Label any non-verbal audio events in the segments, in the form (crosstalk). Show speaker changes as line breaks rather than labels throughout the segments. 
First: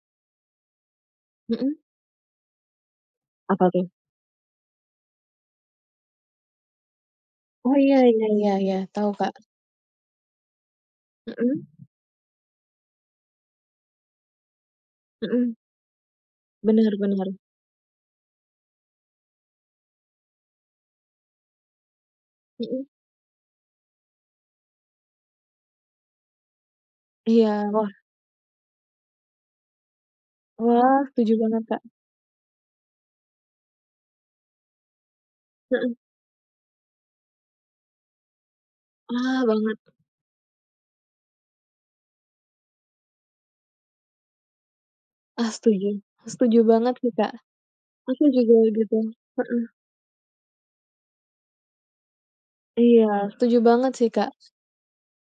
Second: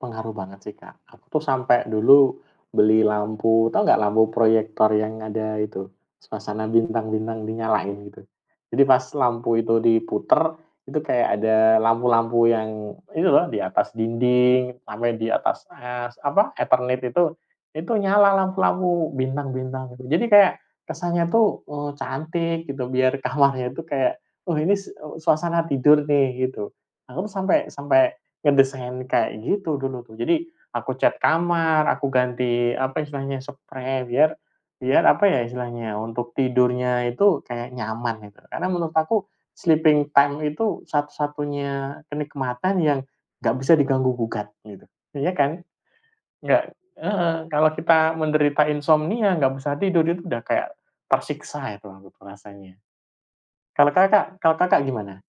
Pengaruh banget sih Kak. Aku tuh
Hmm.
sampai dulu, beli
Apa
lampu, tahu
tuh?
nggak lampu proyektor yang ada itu, suasana bintang-bintang
Oh iya
dinyalain gitu?
iya iya iya
Jadi pas
tahu Kak.
lampu itu diputar itu kayak
Hmm.
ada lampu-lampu yang itu loh di atas dinding sampai di
Hmm.
atas es apa
Bener
eternit itu.
bener.
Itu nyala lampu-lampu, bintang-bintang, gitu, jadi kayak, kesannya tuh, eee, cantik
Hmm.
gitu biar kamarnya itu kayak oh ini s eee, suasana tidur nih gitu. Aku tuh sampai
Iya, wah.
sampai ngedesain kayak gitu dulu tuh. Jadi, aku
Wah,
cat
setuju banget Kak.
kamar, aku ganti apa istilahnya, seprei biar biar apa ya
Heeh.
istilahnya, untuk tidurnya itu kayak nyaman itu. Karena menurut aku,
Ah banget.
sleeping time itu satu-satunya kenikmatan yang gak bisa diganggu gugat gitu. Iya kan?
Ah setuju. Setuju
Nggak
banget sih Kak.
heeh kalau kita
Aku juga
menderita
begitu.
insomnia nggak
Heeh.
bisa tidur itu udah kayak, tersiksa itu aku perasanya.
Iya setuju banget
Kalau
sih Kak.
Kakak kalau Kakak gimana?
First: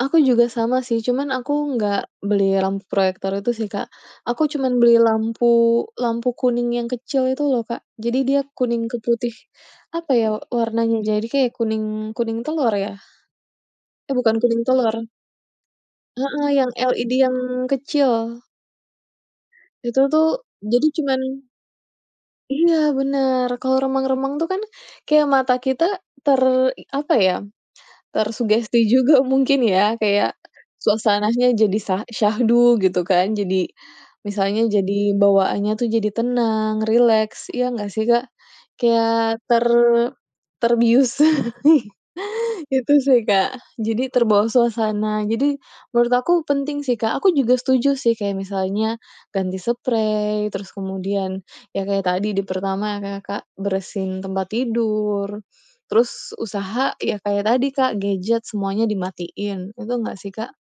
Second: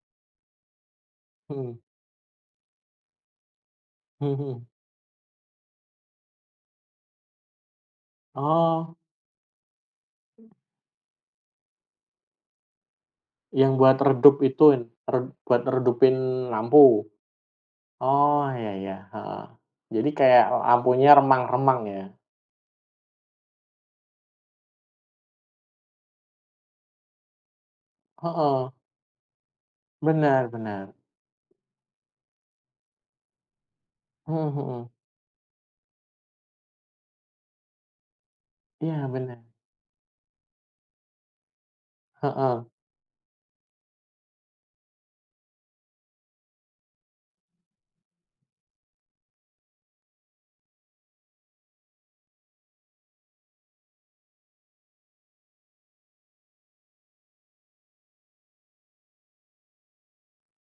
Aku juga sama sih cuman aku
Hmm.
nggak beli lampu proyektor itu sih Kak.
Hmm
Aku
hmm.
cuman beli lampu lampu kuning yang kecil itu loh Kak. Jadi dia kuning
Oh.
ke putih, apa ya, eee, warnanya, Jadi kayak kuning kuning telur ya.
Yang buat
Eh bukan
redup
kuning
itu n
telur.
re buat redupin
Heeh yang
lampu?
LED yang kecil.
Oh ya ya heeh.
Itu
Jadi
tuh
kayak, eee,
jadi
lampunya
cuman
remang-remang ya.
Iya bener. Kalau remang-remang tuh kan kayak mata kita ter i apa ya,
Heeh.
tersugesti juga mungkin ya kayak,
Benar benar.
suasananya jadi sa syahdu gitu kan. Jadi,
Mhm
misalnya
mhm.
jadi bawaannya tuh jadi tenang, rileks ya nggak sih Kak?
Iya
Kayak
bener.
ter terbius. (chuckles)
Heeh.
Itu sih Kak. Jadi terbawa suasana. Jadi, menurut aku penting sih Kak. Aku juga setuju sih kayak misalnya, ganti seprei, terus kemudian ya kayak tadi di pertama nge Kak, bersihin tempat tidur, terus usaha ya kayak tadi Kak gadget semuanya dimatiin. Betul nggak sih Kak?